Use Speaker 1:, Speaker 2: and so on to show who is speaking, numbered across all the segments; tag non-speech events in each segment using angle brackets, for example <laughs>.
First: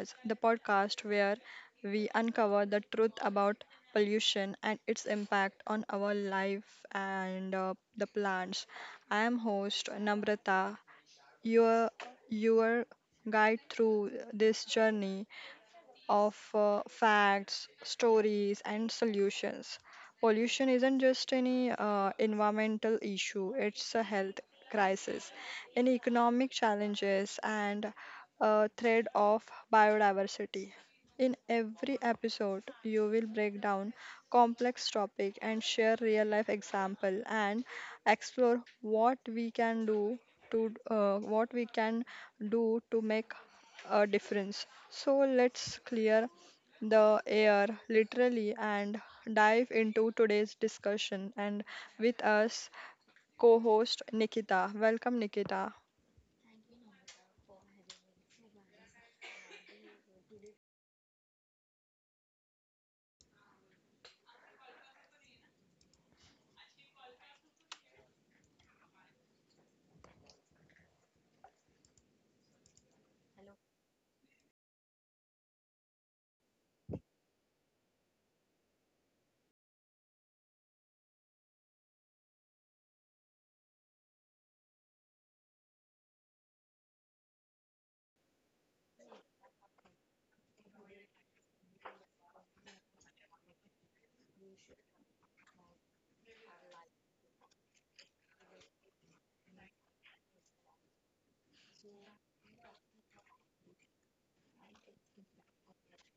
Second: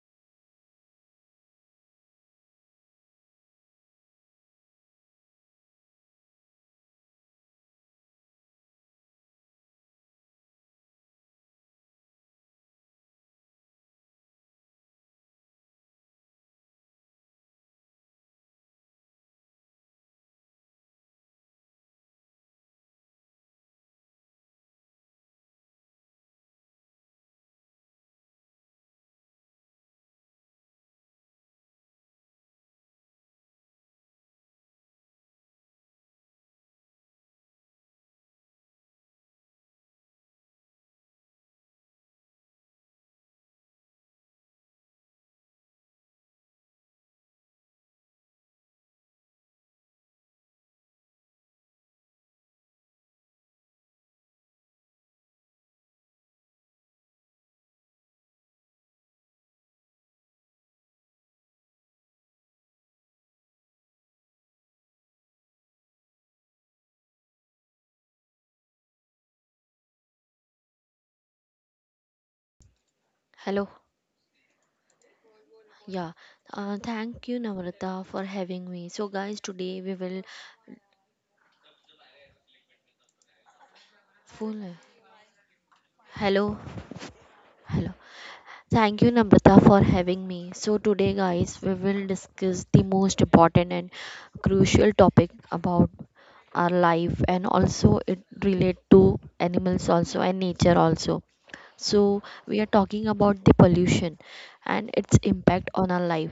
Speaker 1: Husk, the podcast where we uncover the truth about pollution and its impact on our life and the plants. I am host Namrata, your your guide through this journey of facts, stories, and solutions. Pollution isn't just any environmental issue, it's a health crisis, an economic challenges, and a threat of biodiversity. In every episode, you will break down complex topic and share real life example and explore what we can do to make a difference. So let's clear the air, literally, and dive into today's discussion. And with us, co host Nikita. Welcome, Nikita.
Speaker 2: Hello. Yeah. Thank you, Navrata, for having me. So, guys, today we will full. Hello. Hello. Thank you, Namrata, for having me. So, today, guys, we will discuss the most important and crucial topic about our life, and also it relate to animals also and nature also. So we are talking about the pollution and its impact on our life.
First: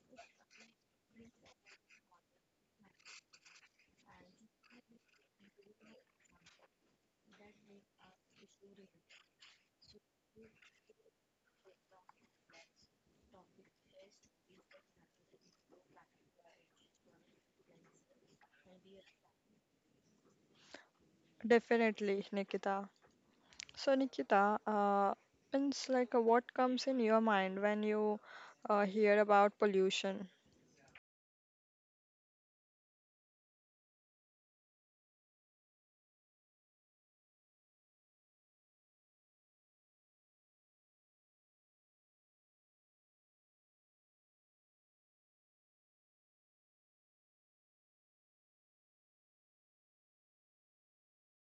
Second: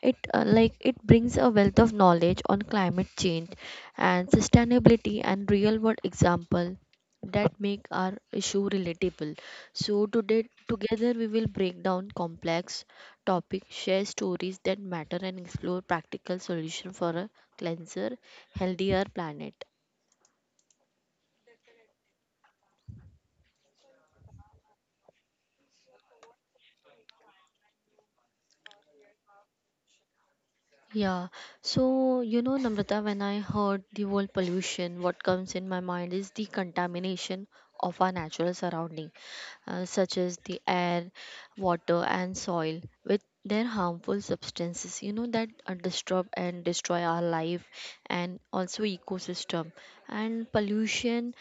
Speaker 2: It like it brings a wealth of knowledge on climate change and sustainability and real world example that make our issue relatable. So today together we will break down complex topic, share stories that matter, and explore practical solution for a cleanser, healthier planet.
Speaker 1: Definitely, Nikita. So, Nikita, means like what comes in your mind when you hear about pollution?
Speaker 2: Yeah, so you know, Namrata, when I heard the word pollution, what comes in my mind is the contamination of our natural surrounding, such as the air, water, and soil, with their harmful substances, you know, that disturb and destroy our life and also ecosystem. And pollution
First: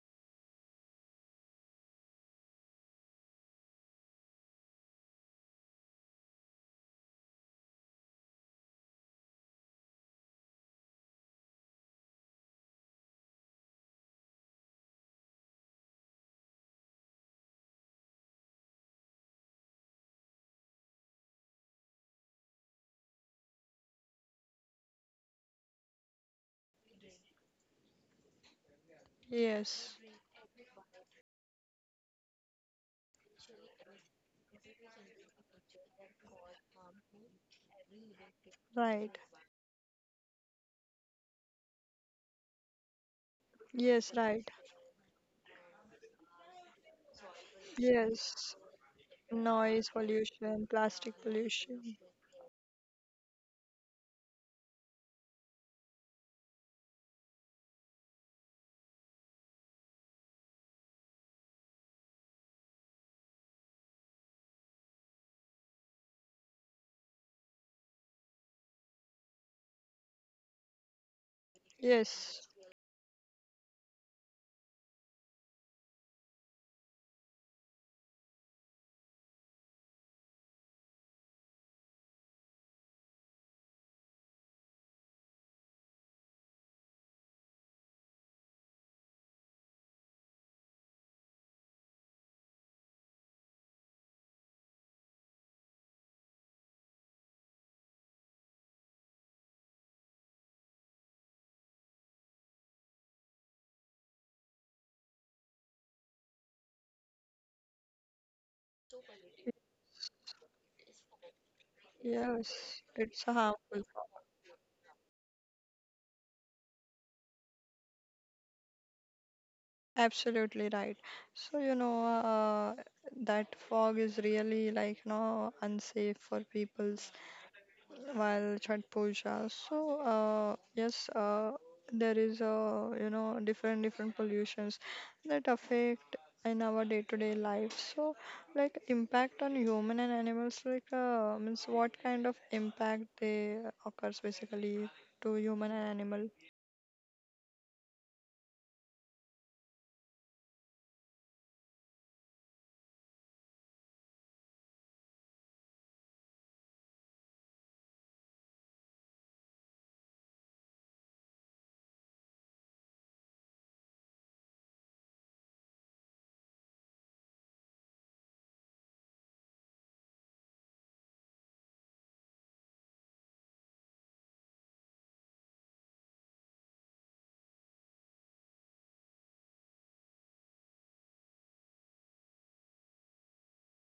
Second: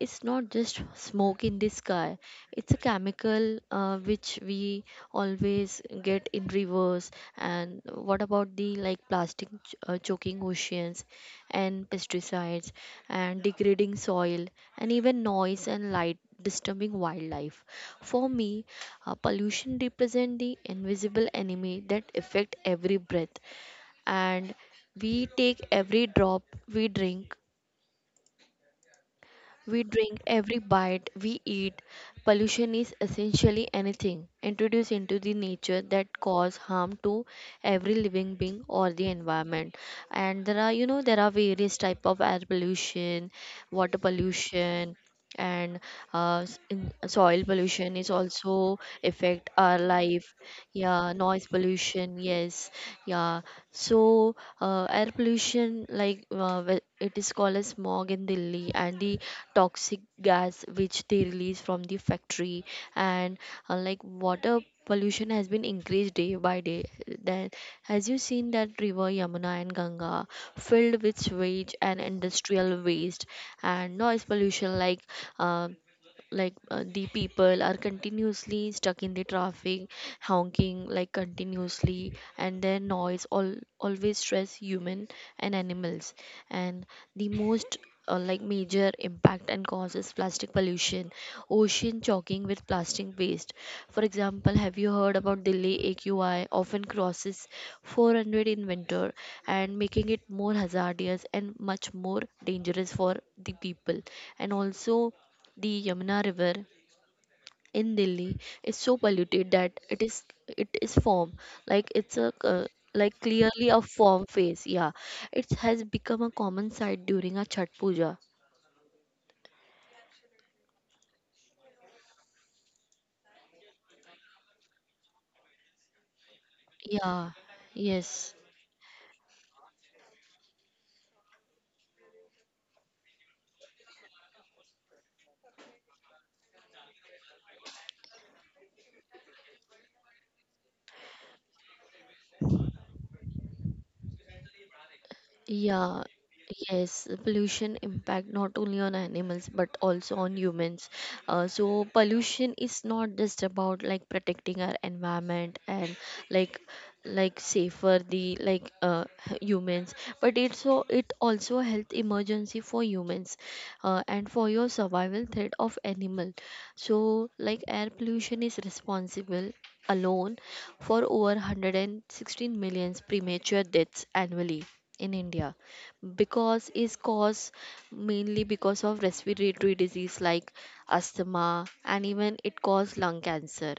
Speaker 2: is not just smoke in the sky; it's a chemical which we always get in rivers. And what about the like plastic choking oceans and pesticides and degrading soil and even noise and light disturbing wildlife? For me, pollution represent the invisible enemy that affect every breath and we take, every drop we drink,
Speaker 1: Yes,
Speaker 2: every bite we eat. Pollution is essentially anything introduced into the nature that cause harm to every living being or the
Speaker 1: right.
Speaker 2: environment. And there are, you know, there are various type of air pollution, water
Speaker 1: Yes, right.
Speaker 2: pollution, and soil pollution is
Speaker 1: Yes,
Speaker 2: also affect our
Speaker 1: noise
Speaker 2: life.
Speaker 1: pollution,
Speaker 2: Yeah,
Speaker 1: plastic
Speaker 2: noise
Speaker 1: pollution.
Speaker 2: pollution. Yes, yeah. So air pollution, like it is called as smog in Delhi, and the toxic gas which they release from the factory. And like water pollution has been increased day by day. Then as you seen that river yamuna and ganga filled with sewage and
Speaker 1: Yes,
Speaker 2: industrial waste. And noise pollution like um the people are continuously stuck in the traffic, honking like continuously, and their noise all always stress human and animals. And the most like major impact and causes plastic pollution, ocean choking with plastic waste. For example, have you heard about delhi aqi often crosses 400 in winter and making it more hazardous and much more dangerous for the people? And also the Yamuna River in Delhi is so polluted that it is form, like it's a
Speaker 1: yes,
Speaker 2: like
Speaker 1: it's
Speaker 2: clearly a
Speaker 1: harmful.
Speaker 2: form face. Yeah, it has become a common sight during a Chhat Puja.
Speaker 1: Absolutely right. So, you know, that fog is really, like, you know, unsafe for people's
Speaker 2: Yeah, yes.
Speaker 1: while Chhat Puja. So, yes, there is a, you know, different pollutions that affect in our day-to-day life. So, like impact on human and animals, like means what kind of impact they occurs basically to human and
Speaker 2: Yeah,
Speaker 1: animal?
Speaker 2: yes, the pollution impact not only on animals but also on humans. So pollution is not just about like protecting our environment and like like safer the like <laughs> humans, but it's so it also health emergency for humans and for your survival threat of animal. So like air pollution is responsible alone for over 116 million premature deaths annually in India because is caused mainly because of respiratory disease like asthma, and even it causes lung cancer.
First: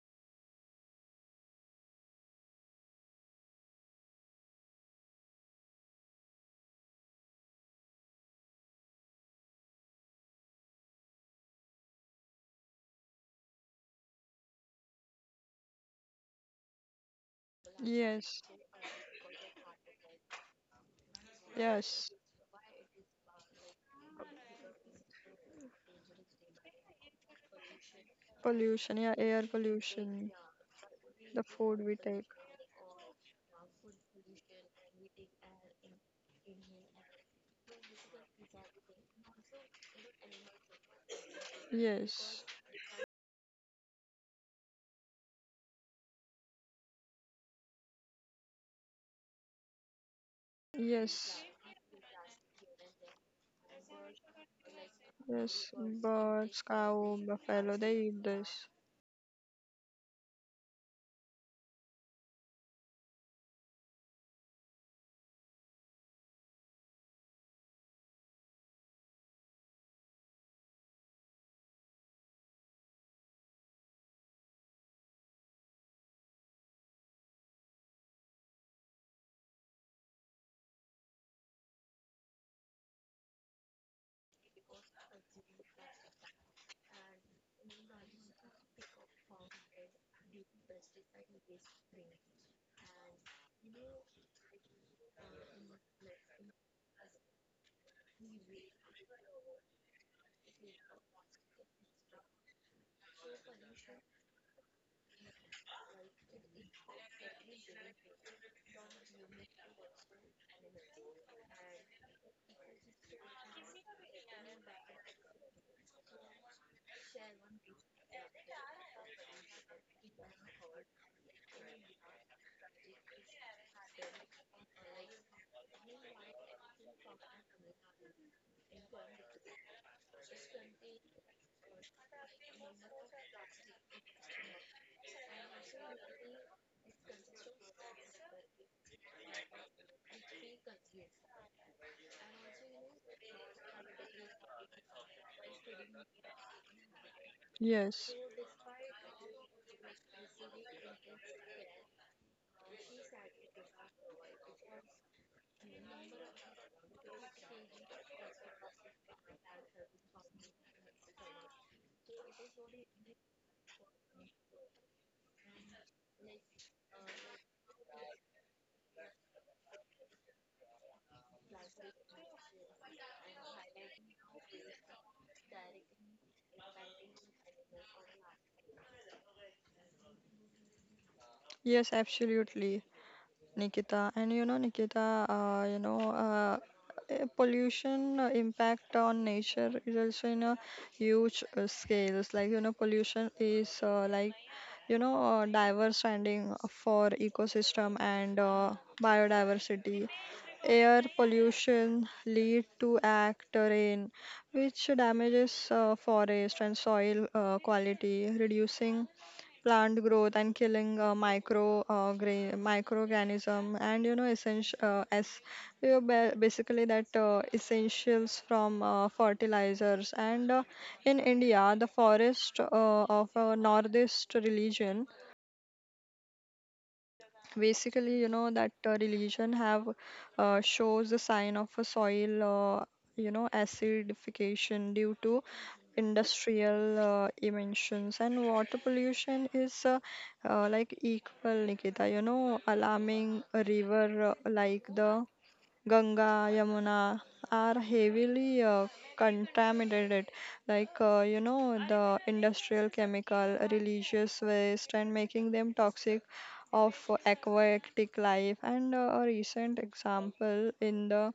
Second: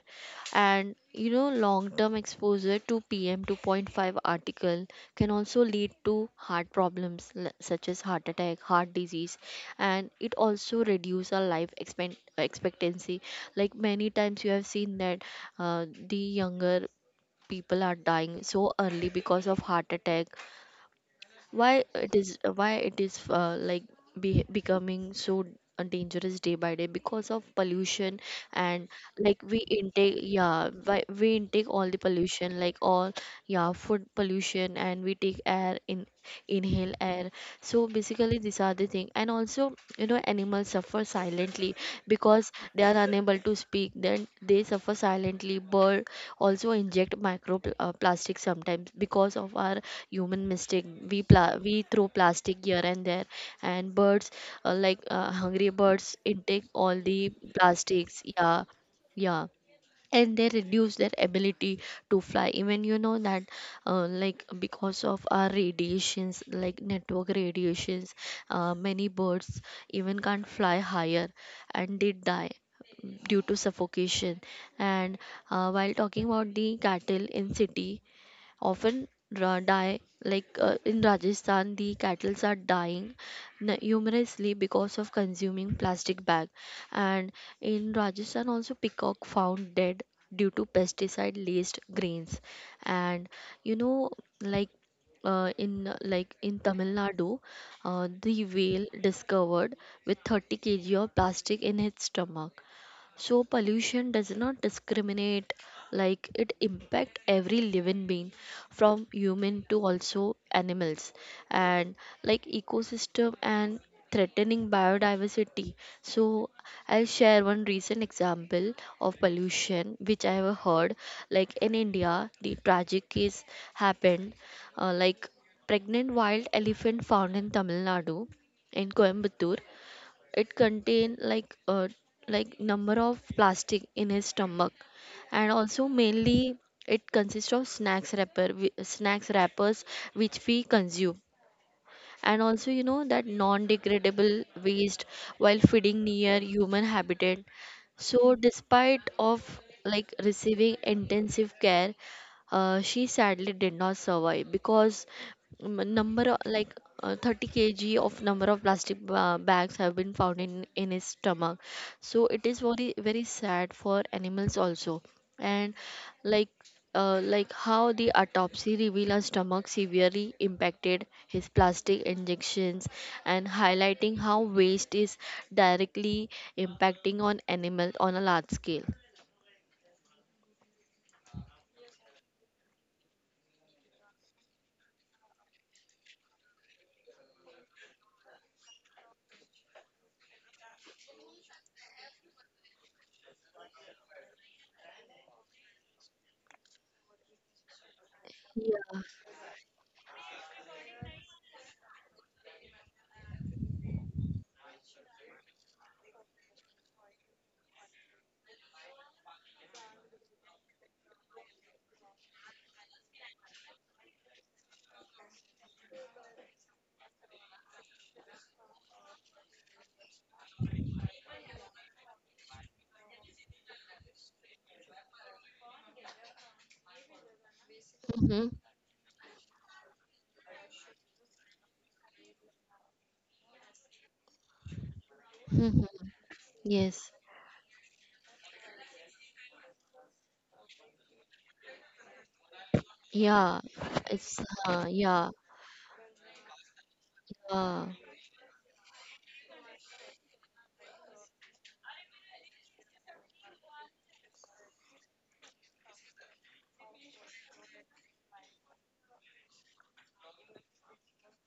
Speaker 2: And you know long term exposure to pm 2.5 article can also lead to heart problems such as heart attack, heart disease. And it also reduce our life expectancy. Like many times you have seen that the younger people are dying
Speaker 1: Yes,
Speaker 2: so early because of heart attack. why
Speaker 1: yes,
Speaker 2: it is why it is like becoming so dangerous day by day because of pollution. And
Speaker 1: pollution, yeah,
Speaker 2: like
Speaker 1: air
Speaker 2: we intake,
Speaker 1: pollution.
Speaker 2: yeah, why we
Speaker 1: The
Speaker 2: intake
Speaker 1: food
Speaker 2: all the
Speaker 1: we take.
Speaker 2: pollution, like all. Yeah, food pollution and we take air in, inhale air. So basically these are the thing. And also you know animals suffer silently
Speaker 1: Yes,
Speaker 2: because they are unable to speak, then they suffer silently. Bird also inject micro plastic sometimes because of our human mistake. we
Speaker 1: yes,
Speaker 2: pla- we throw plastic here and there, and birds, hungry
Speaker 1: yes.
Speaker 2: birds intake
Speaker 1: Birds,
Speaker 2: all
Speaker 1: cow,
Speaker 2: the
Speaker 1: buffalo, they
Speaker 2: plastics.
Speaker 1: eat
Speaker 2: Yeah,
Speaker 1: this.
Speaker 2: yeah. And they reduce their ability to fly. Even you know that like because of our radiations, like network radiations, many birds even can't fly higher and they die due to suffocation. And while talking about the cattle in city, often die, like in Rajasthan the cattle are dying numerously because of consuming plastic bag. And in Rajasthan also peacock found dead due to pesticide laced grains. And you know, like in like in Tamil Nadu, the whale discovered with 30 kg of plastic in its stomach. So pollution does not discriminate, like it impact every living being, from human to also animals and like ecosystem, and threatening biodiversity. So I'll share one recent example of pollution which I have heard, like in India, the tragic case happened. Like pregnant wild elephant found in Tamil Nadu, in Coimbatore. It contained like a like number of plastic in his stomach, and also mainly it consists of snacks wrappers which we consume, and also you know that non-degradable waste while feeding near human habitat.
Speaker 1: Yes,
Speaker 2: So despite of like receiving intensive care, she sadly did not survive because m- number o- like 30 kg of number of plastic bags have been found in his stomach. So it is very very sad for animals also. And like like how the autopsy revealed a stomach severely impacted his plastic injections and highlighting how waste is directly impacting on animals on a large scale.
Speaker 1: yes, absolutely, Nikita. And you know, Nikita, you know, pollution impact on nature is also in a huge scales. Like, you know, pollution is like, you know, diverse standing for ecosystem and
Speaker 2: Yeah.
Speaker 1: biodiversity. Air pollution lead to act rain, which damages forest and soil quality, reducing plant growth and killing micro microorganism, and you know essential, as you know, basically that essentials from fertilizers. And in India, the forest of our northeast region, basically you
Speaker 2: Hmm.
Speaker 1: know that religion have shows the sign of a soil uh, you know acidification due to
Speaker 2: Hmm.
Speaker 1: industrial
Speaker 2: Yes.
Speaker 1: emissions. And water pollution is like equal, Nikita, you know, alarming
Speaker 2: Yeah,
Speaker 1: a
Speaker 2: it's
Speaker 1: river like the
Speaker 2: yeah.
Speaker 1: Ganga, Yamuna
Speaker 2: Yeah.
Speaker 1: are heavily contaminated, like you know the industrial chemical, religious waste, and making them toxic of aquatic life. And a recent example in the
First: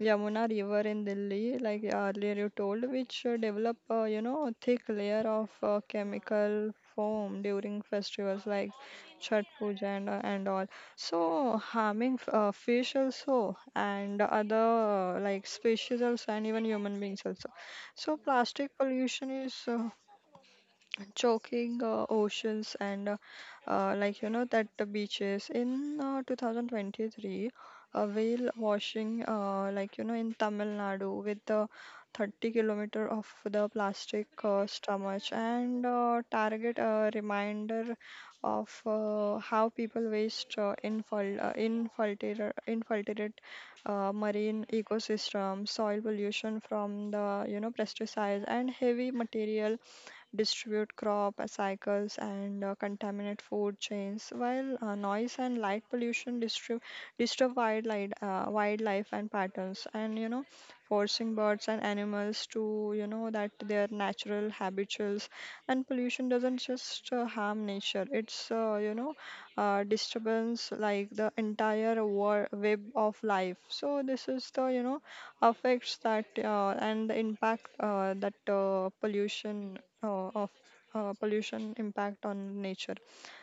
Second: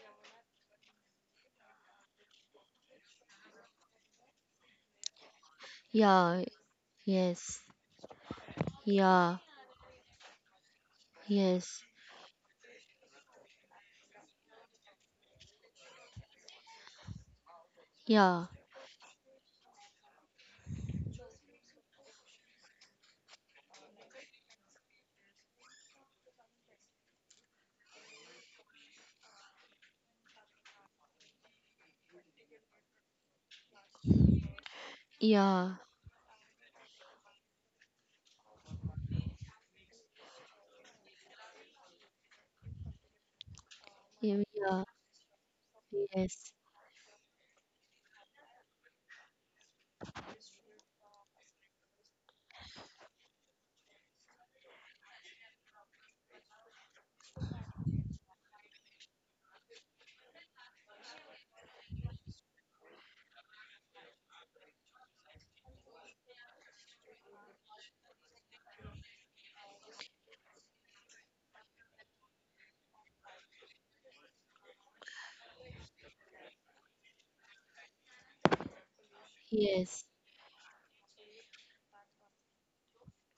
Speaker 1: Yamuna River in Delhi, like earlier you told, which develop you know thick layer of
Speaker 2: Yeah.
Speaker 1: chemical foam
Speaker 2: Yes.
Speaker 1: during festivals like
Speaker 2: Yeah.
Speaker 1: Chhat Puja and all. So
Speaker 2: Yes.
Speaker 1: harming fish also and other like species also and even human beings also. So
Speaker 2: Yeah.
Speaker 1: plastic pollution is choking oceans, and like you know that the beaches in 2023, a whale washing like you know in Tamil Nadu with the 30 kilometer of the plastic stomach,
Speaker 2: Yeah.
Speaker 1: and target a reminder of how people waste infiltrate marine
Speaker 2: Yeah.
Speaker 1: ecosystem. Soil
Speaker 2: Yes.
Speaker 1: pollution from the you know pesticides and heavy material distribute crop cycles and contaminate food chains, while noise and light pollution disturb wildlife, wildlife and patterns, and you know, forcing birds and animals to you know that their natural habituals. And pollution doesn't just harm nature; it's you know disturbance like the entire web of life. So this is the you know affects that and the impact that
Speaker 2: Yes.
Speaker 1: pollution impact on nature.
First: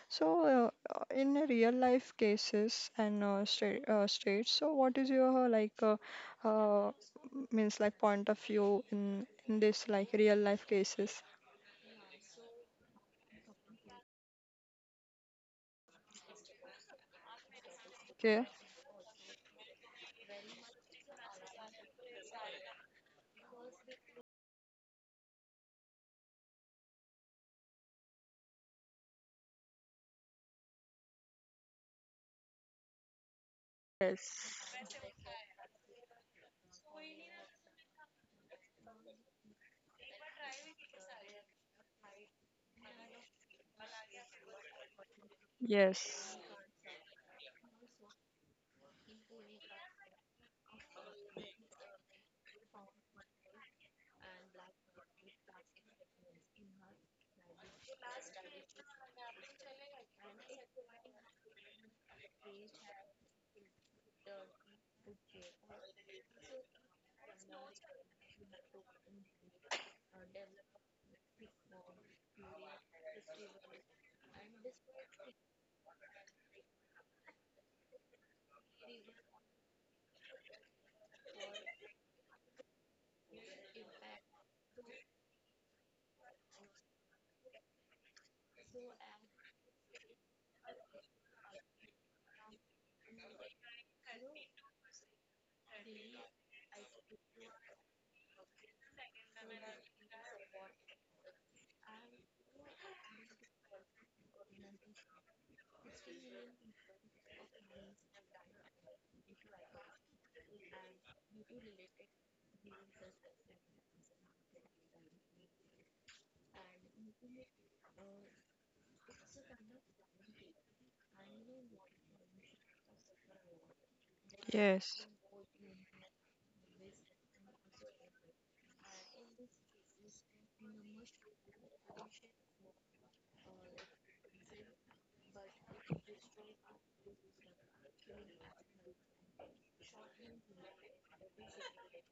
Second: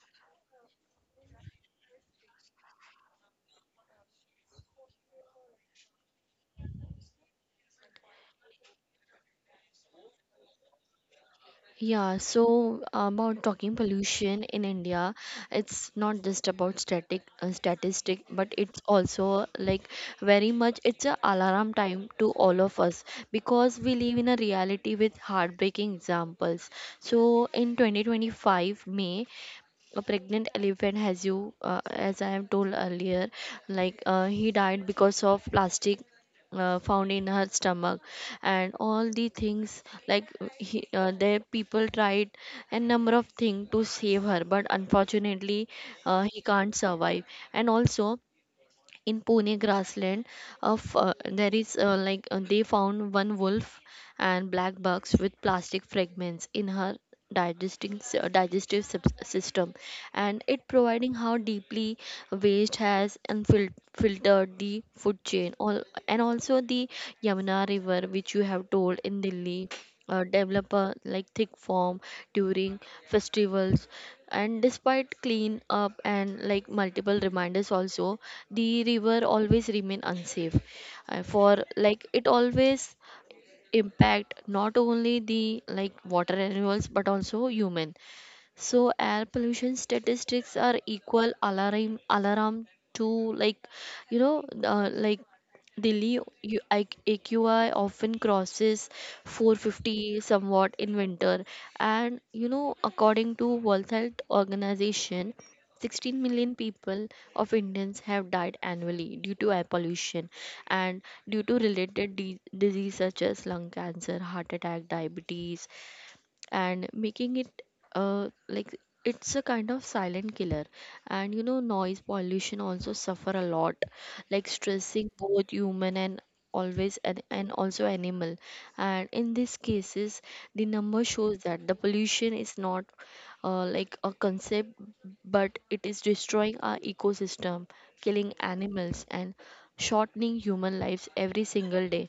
Speaker 1: So in a real life cases and states, so what is your like uh, means like point of view in this like real life cases?
Speaker 2: Yeah, so about talking pollution in India, it's not just about static statistic,
Speaker 1: Okay.
Speaker 2: but it's also like very much it's a alarm time to all of us because we live in a reality with heartbreaking examples. So in 2025 May, a pregnant elephant, as you as I have told earlier, like he died
Speaker 1: Yes.
Speaker 2: because of plastic found in her stomach. And all the things, like the people tried a number of things to save her, but unfortunately
Speaker 1: Yes.
Speaker 2: he can't survive. And also in Pune grassland of there is like they found one wolf and black bucks with plastic fragments in her digestive system. And it providing how deeply waste has filtered the food chain all. And also the Yamuna river which you have told in Delhi develop a like thick form during festivals. And despite clean up and like multiple reminders also, the river always remain unsafe. For like it always impact not only the like water animals but also human. So air pollution statistics are equal alarm to like you know like Delhi AQI often crosses 450 somewhat in winter. And you know according to World Health Organization, 16 million people of Indians have died annually due to air pollution, and due to related disease such as lung cancer, heart attack, diabetes, and making it like it's a kind of silent killer. And you know noise pollution also suffer a lot, like
Speaker 1: Yes.
Speaker 2: stressing both human and always, and also animal. And in these cases the number shows that the pollution is not like a concept, but it is destroying our ecosystem, killing animals, and shortening human lives every single day.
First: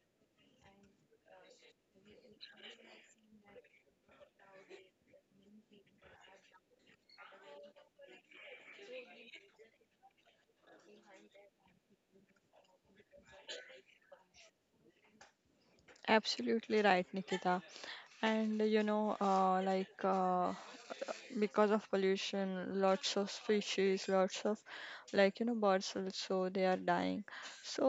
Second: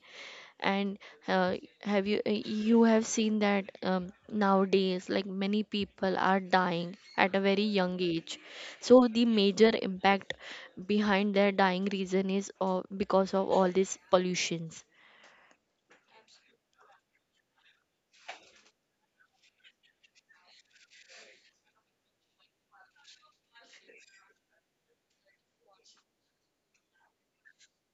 Speaker 2: And have you have seen that nowadays like many people are dying at a very young age. So the major impact behind their dying reason is because of all these pollutions.
Speaker 1: Absolutely right, Nikita. And you know, like because of pollution lots of species lots of like you know birds also they are dying. So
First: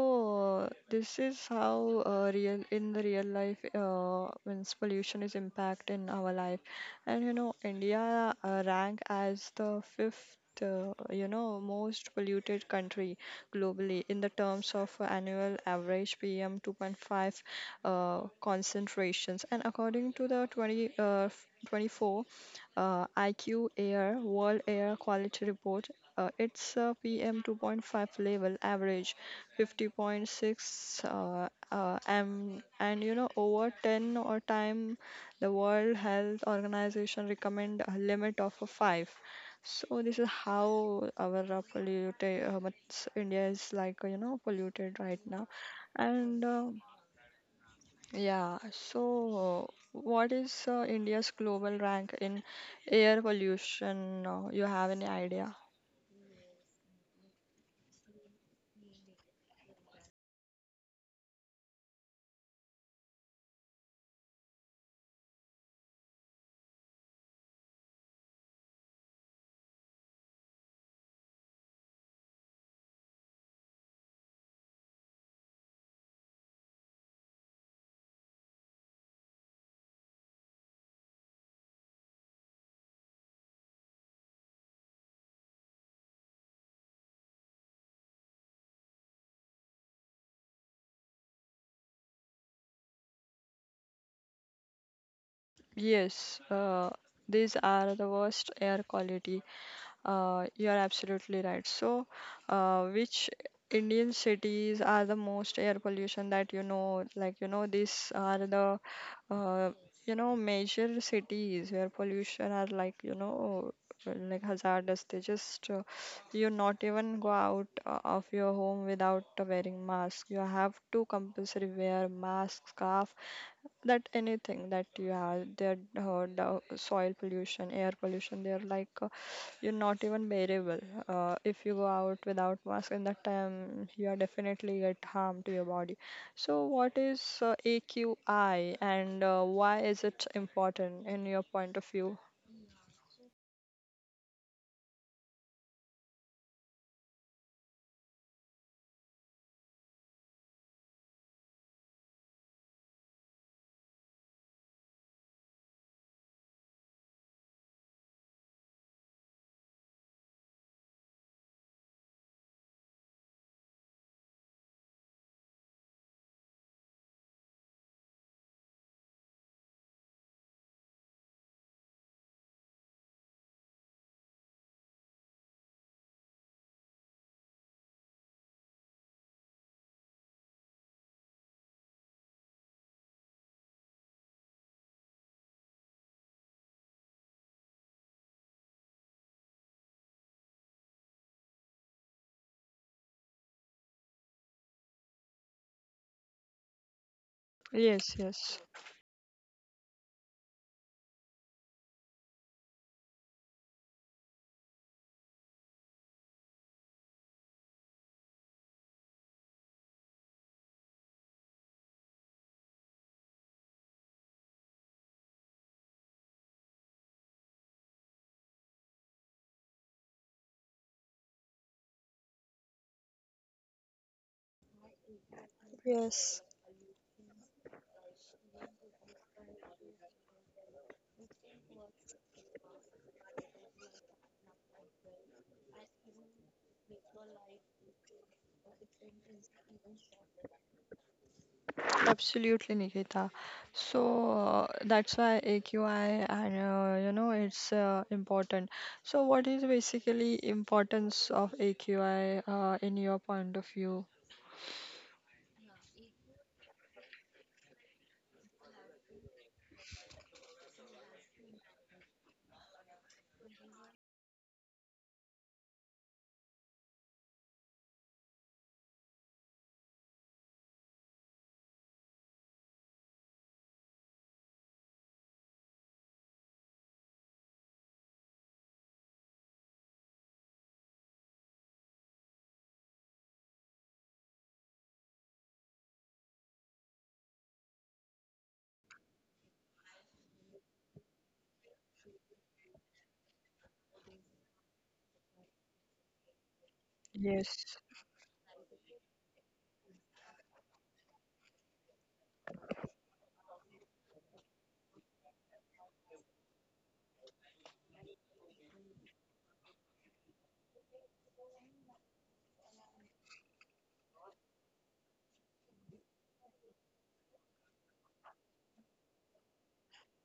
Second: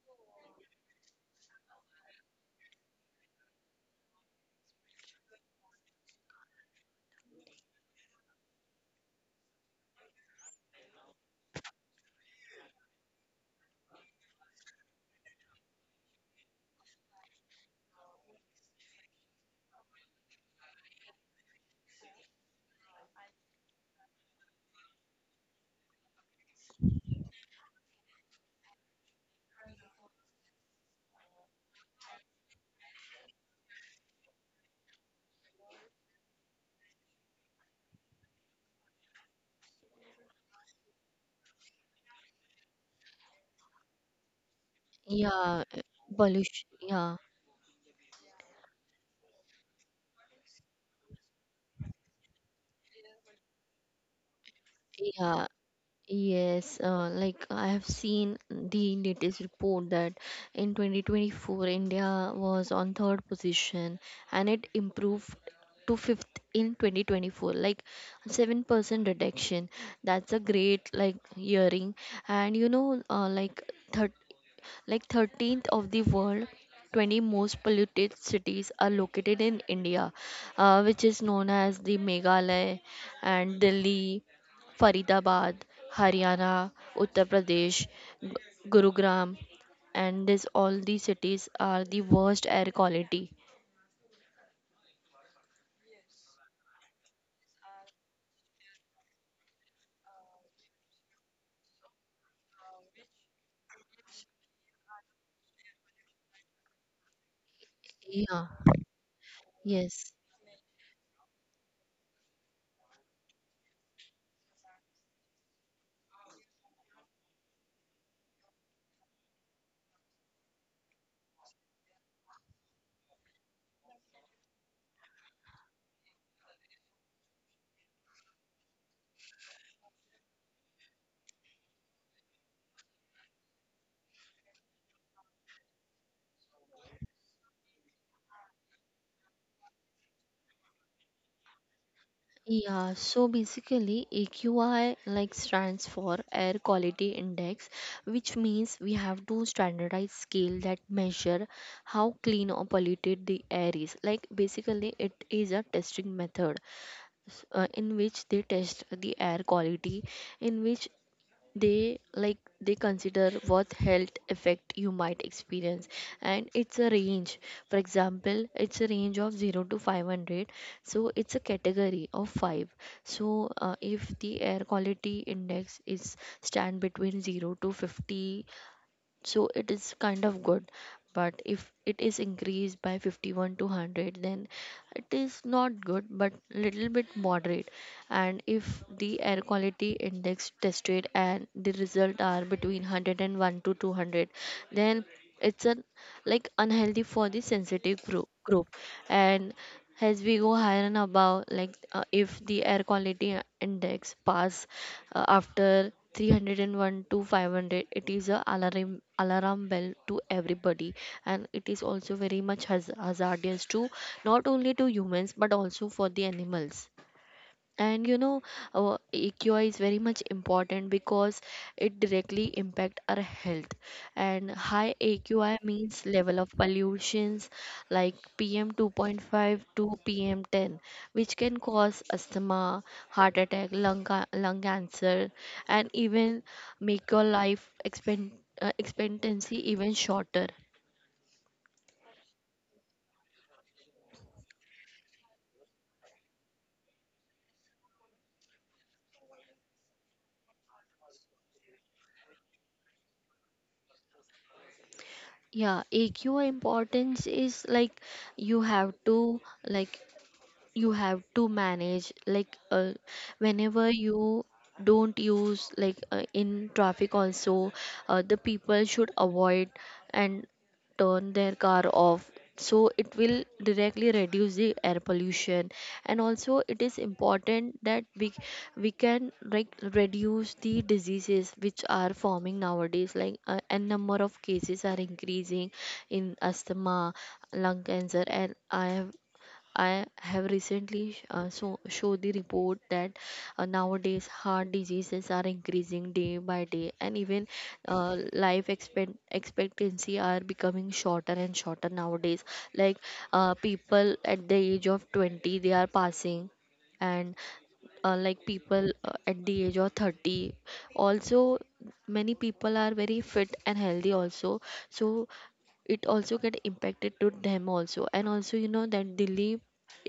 Speaker 1: this is how real in the real life means pollution is impact in our life. And you know India rank as the fifth you know most polluted country globally in the terms of annual average PM 2.5 concentrations. And according to the 20, 24 IQ Air World Air Quality Report, its PM 2.5 level average 50.6 m, and you know over 10 or time the World Health Organization recommend a limit of a 5. So this is how our polluted India is like you know polluted right now,
Speaker 2: Yeah,
Speaker 1: and.
Speaker 2: pollution. Yeah,
Speaker 1: Yeah, so what is India's global rank in air pollution? You have any
Speaker 2: yeah.
Speaker 1: idea?
Speaker 2: Yes, like I have seen the latest report that in 2024 India was on third position and it improved to fifth in 2024, like 7% reduction. That's a great like yearing. And you know like 13th of the world, 20 most polluted cities are located in India, which is known as the Meghalaya and Delhi, Faridabad, Haryana, Uttar Pradesh, Gu- Gurugram, and this all these cities are the worst air quality.
Speaker 1: Yes, these are the worst air quality. You are absolutely right. So, which Indian cities are the most air pollution that you know? Like, you know, these are
Speaker 2: Yeah.
Speaker 1: the, uh,
Speaker 2: Yes.
Speaker 1: you know, major cities where pollution are, like, you know, like hazardous. They just, you not even go out of your home without wearing mask. You have to compulsory wear mask, scarf, that anything that you have that heard soil pollution air pollution they're like you're not even bearable. If you go out without mask in that time you are definitely get harm to your body. So what is AQI and why is it important in your point of view?
Speaker 2: Yeah, so basically AQI like stands for Air Quality Index, which means we have to standardize scale that measure how clean or polluted the air is. Like, basically it is a testing method in which they test the air quality, in which they consider what health effect you might experience. And it's a range, for example it's a range of 0 to 500, so it's a category of 5. So if the air quality index is stand between 0 to 50, so it is kind of good. But if it is increased by 51 to 100, then it is not good but little bit moderate. And if the air quality index tested and the result are between 101 to 200, then it's an, like, unhealthy for the sensitive
Speaker 1: Yes.
Speaker 2: group
Speaker 1: Yes.
Speaker 2: group And as we go higher and above, like if the air quality index pass after 301 to 500, it is a alarm bell to everybody, and it is also very much hazardous to, not only to humans but also for the animals. And you know our EQI is very much important because it directly impact our health. And high AQI means level
Speaker 1: Yes.
Speaker 2: of pollutions like PM 2.5 to PM 10, which can cause asthma, heart attack, lung cancer, and even make your life expectancy even shorter.
Speaker 1: Absolutely, Nikita. So that's why AQI, and you know it's important. So what is basically importance of AQI in your point of view?
Speaker 2: Yeah, AQI importance is like, you have to, like, you have to manage, like whenever you don't use, like in traffic also, the people should avoid and turn their car off, so it will directly reduce the air pollution. And also it is important that we can, like, reduce the diseases which are forming nowadays, like n number of cases are increasing in asthma, lung cancer. And I have recently so show the report that nowadays heart diseases are increasing day by day, and even
Speaker 1: Yes.
Speaker 2: life expectancy are becoming shorter and shorter nowadays. Like people at the age of 20, they are passing, and like people at the age of 30 also, many people are very fit and healthy also. So it also get impacted to them also. And also you know that Delhi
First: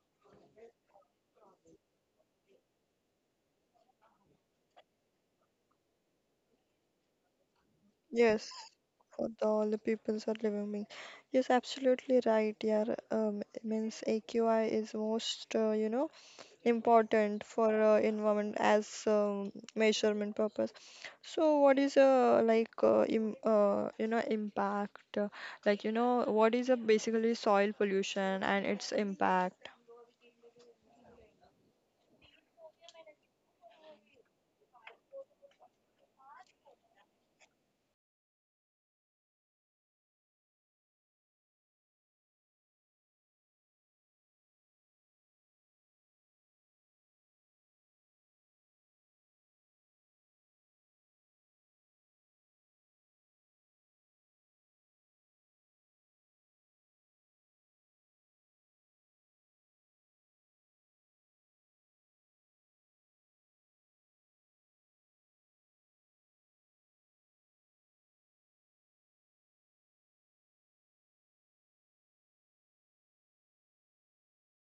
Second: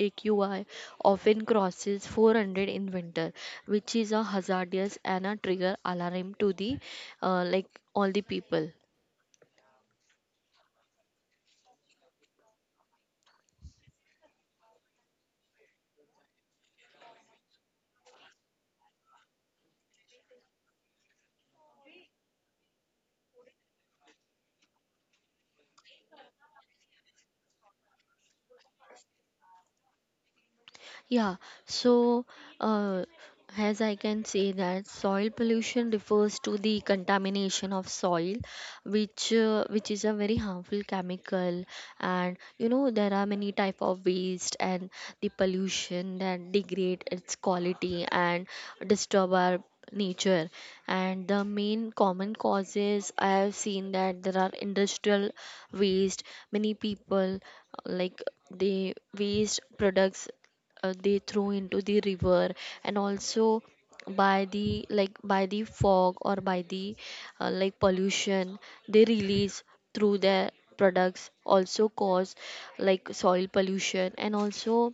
Speaker 2: AQI often crosses 400 in winter, which is a hazardous and a trigger alarm to the like all the
Speaker 1: Yes,
Speaker 2: people.
Speaker 1: for the, all the peoples are living being. Yes, absolutely right. Yeah, means AQI is most, you know, important for environment as measurement purpose. So what is like im you know impact, like you know, what is basically soil pollution and its impact?
Speaker 2: Yeah, so uh, as I can say that soil pollution refers to the contamination of soil, which is a very harmful chemical, and you know there are many type of waste and the pollution that degrade its quality and disturb our nature. And the main common causes I have seen that there are industrial waste. Many people like, they waste products they throw into the river. And also, by the, like, by the fog or by the like pollution they release through their products, also cause like soil pollution. And also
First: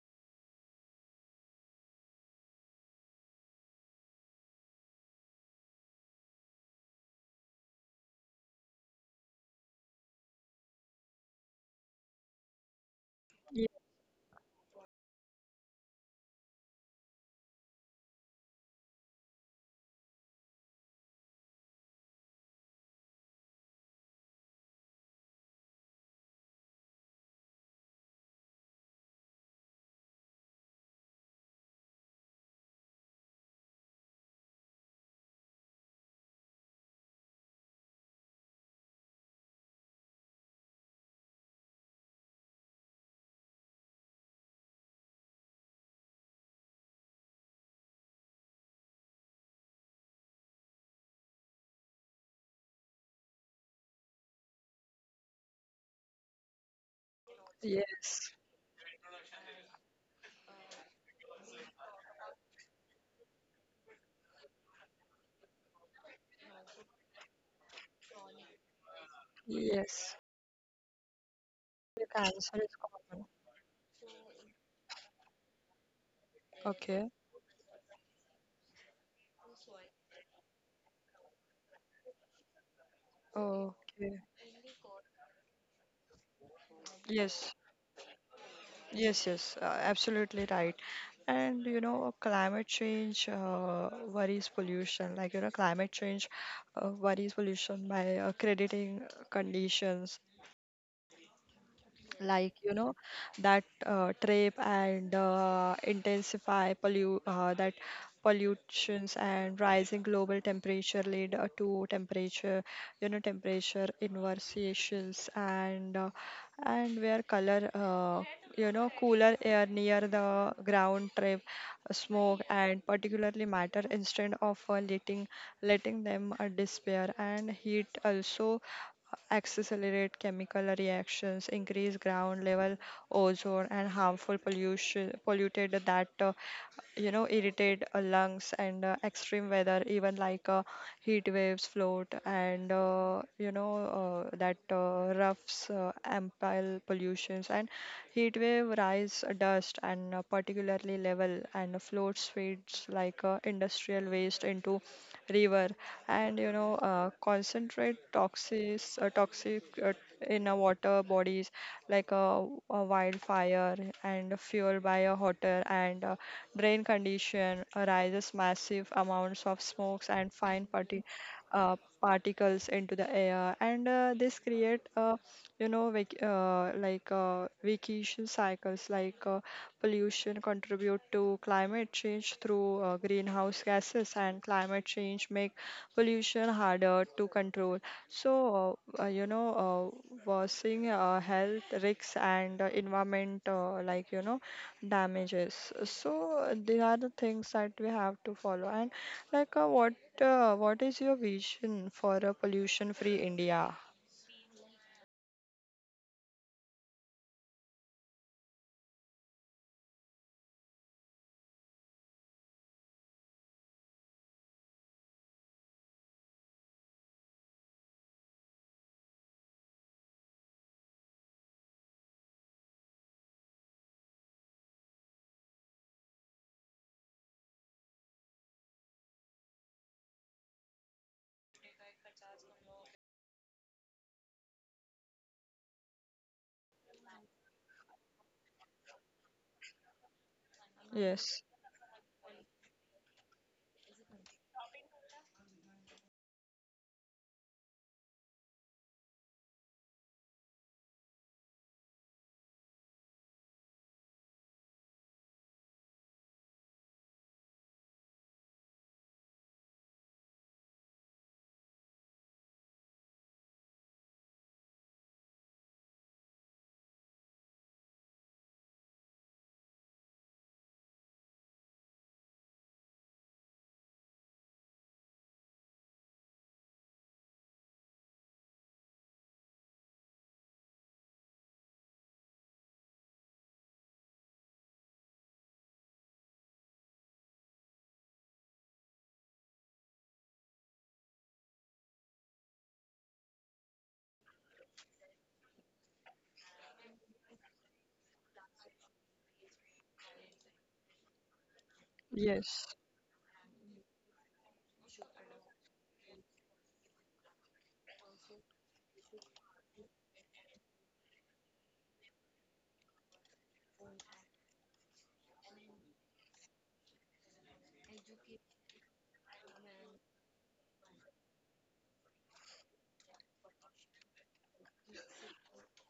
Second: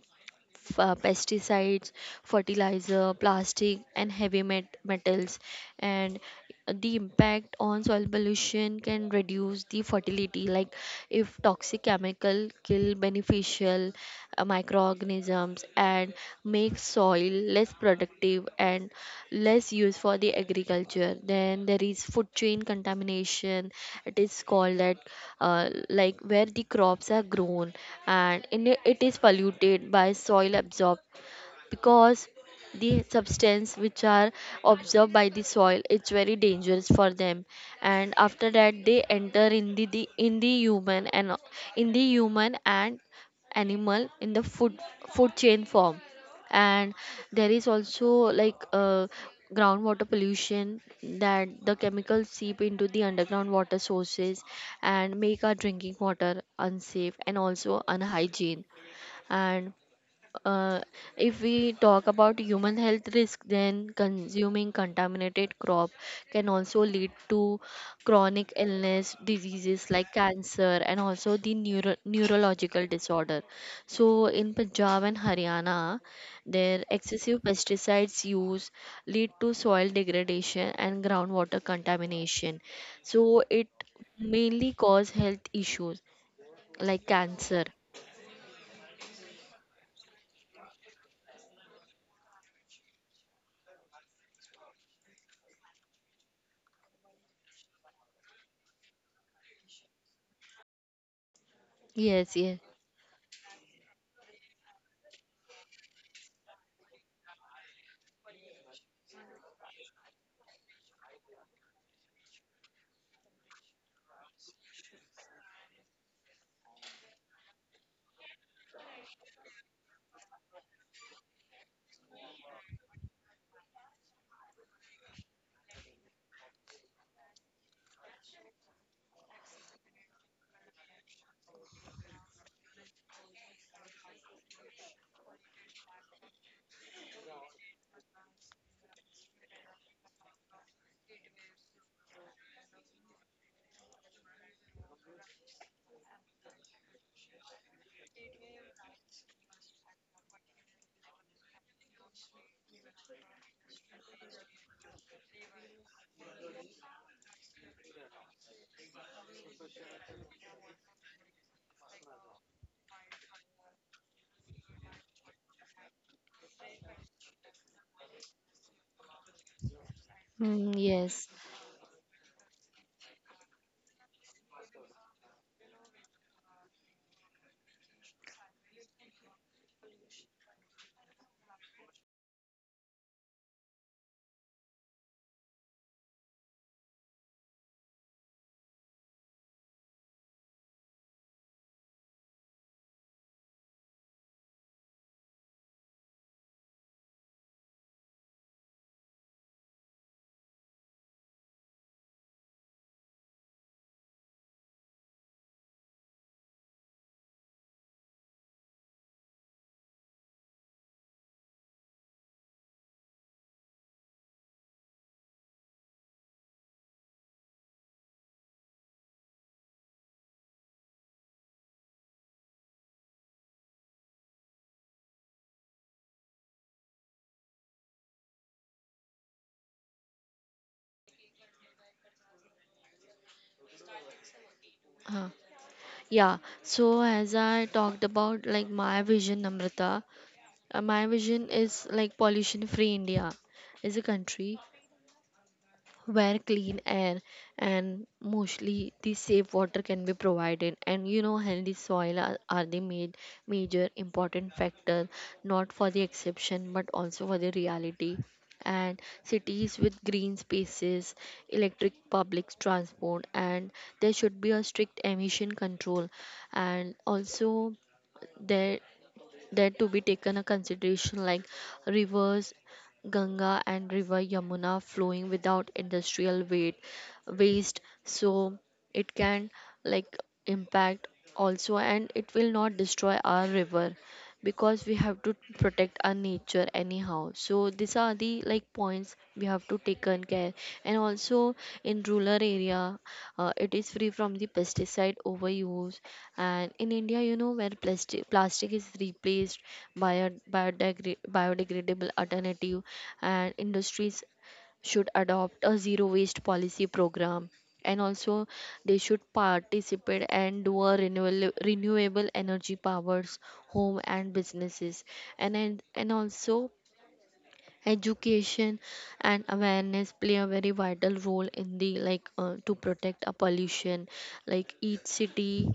Speaker 2: pesticides, fertilizer, plastic, and heavy metals. And the impact on soil pollution can reduce the fertility. Like, if toxic chemical kill beneficial microorganisms and make soil less productive and less used for the agriculture. Then there is food chain contamination, it is called that like, where the crops are grown and in it, it is polluted by soil absorption, because the substance which are absorbed by the soil it's very dangerous for them. And after that they enter in the in the human and in the human and animal in the food chain form. And there is also, like groundwater pollution that the chemicals seep into the underground water sources and make our drinking water unsafe and also
Speaker 1: Yes,
Speaker 2: unhygiene. And uh, if we talk about human health risk, then consuming contaminated crop can also lead to chronic illness,
Speaker 1: yes,
Speaker 2: diseases like
Speaker 1: yes.
Speaker 2: cancer, and also the
Speaker 1: The cancer is
Speaker 2: neurological
Speaker 1: common.
Speaker 2: disorder. So, in Punjab and Haryana, their
Speaker 1: Okay.
Speaker 2: excessive pesticides use lead to soil degradation and groundwater contamination. So, it
Speaker 1: Oh, okay.
Speaker 2: mainly cause health issues like
Speaker 1: Yes.
Speaker 2: cancer.
Speaker 1: Yes, yes, absolutely right. And you know, climate change worries pollution. Like you know, climate change worries pollution by crediting conditions
Speaker 2: Yes,
Speaker 1: like
Speaker 2: yes.
Speaker 1: you know that trap and intensify pollute that pollutions, and rising global temperature lead to temperature, you know, temperature inversions, and where color you know cooler air near the ground trap smoke and particularly matter instead of letting them disappear. And heat also accelerate chemical reactions, increase ground level ozone and harmful pollution polluted that you know irritate lungs. And extreme weather even like heat waves float, and that roughs ample pollutions, and heat wave rise dust and particularly level, and floats feeds like industrial waste into river. And you know concentrate toxic in a water bodies. Like a wildfire and fueled by a hotter and drain condition arises massive amounts of smokes and fine
Speaker 2: Mm, yes.
Speaker 1: particles into the air. And this create you know like vacation cycles. Like pollution contribute to climate change through greenhouse gases, and climate change make pollution harder to control. So, you know, worsening health risks and environment, like, you know, damages. So, there are the things that we have to follow. And, like, what is your vision for a pollution-free India?
Speaker 2: Huh. Yeah, so as I talked about, like my vision, Amrita, my
Speaker 1: Yes,
Speaker 2: vision is like pollution free India is a country where clean air and mostly the safe water can be provided, and you know healthy soil are the made major important factor, not for the exception but also for the reality. And cities with green spaces, electric public transport, and there should be a strict emission control. And also there, that to be taken a consideration, like rivers Ganga and river Yamuna flowing without industrial weight waste, so it can, like, impact also, and it will not destroy our river, because we have to protect our nature anyhow. So these are the, like, points we have to take on care. And also in rural area it is free from the pesticide overuse. And in India, you know, where plastic is replaced by a biodegradable
Speaker 1: yes,
Speaker 2: alternative, and industries should adopt a zero waste policy program. And also, they should participate and do a renewable energy powers home and businesses. And also education and awareness play a very vital role in the, like, to protect a pollution, like each city,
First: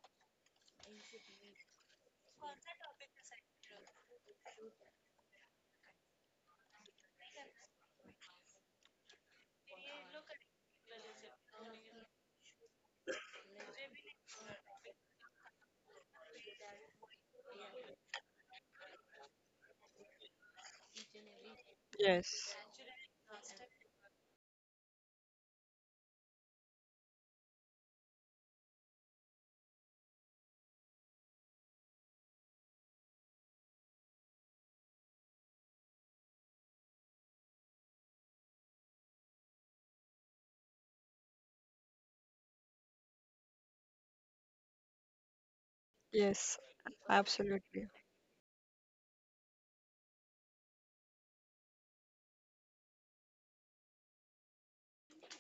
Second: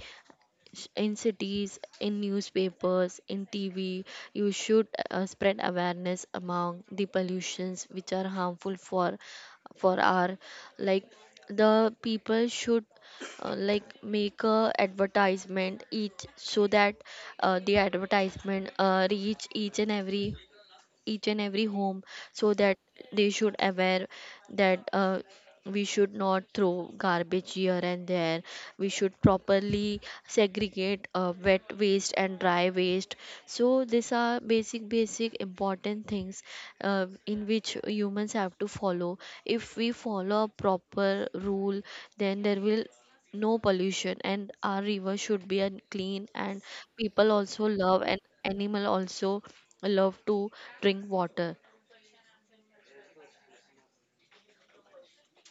Speaker 2: in cities, in newspapers, in TV, you should spread awareness among the pollutions which are harmful for our, like, the people should like make a advertisement each, so that the advertisement reach each and every home, so
Speaker 1: yes,
Speaker 2: that they should aware that we should not throw garbage here and there. We should properly segregate wet waste and dry waste. So these are basic important things in which humans have to follow. If we follow a proper rule, then there will no pollution and our river should be clean, and
Speaker 1: yes,
Speaker 2: people also
Speaker 1: absolutely.
Speaker 2: love and animal also love to drink water.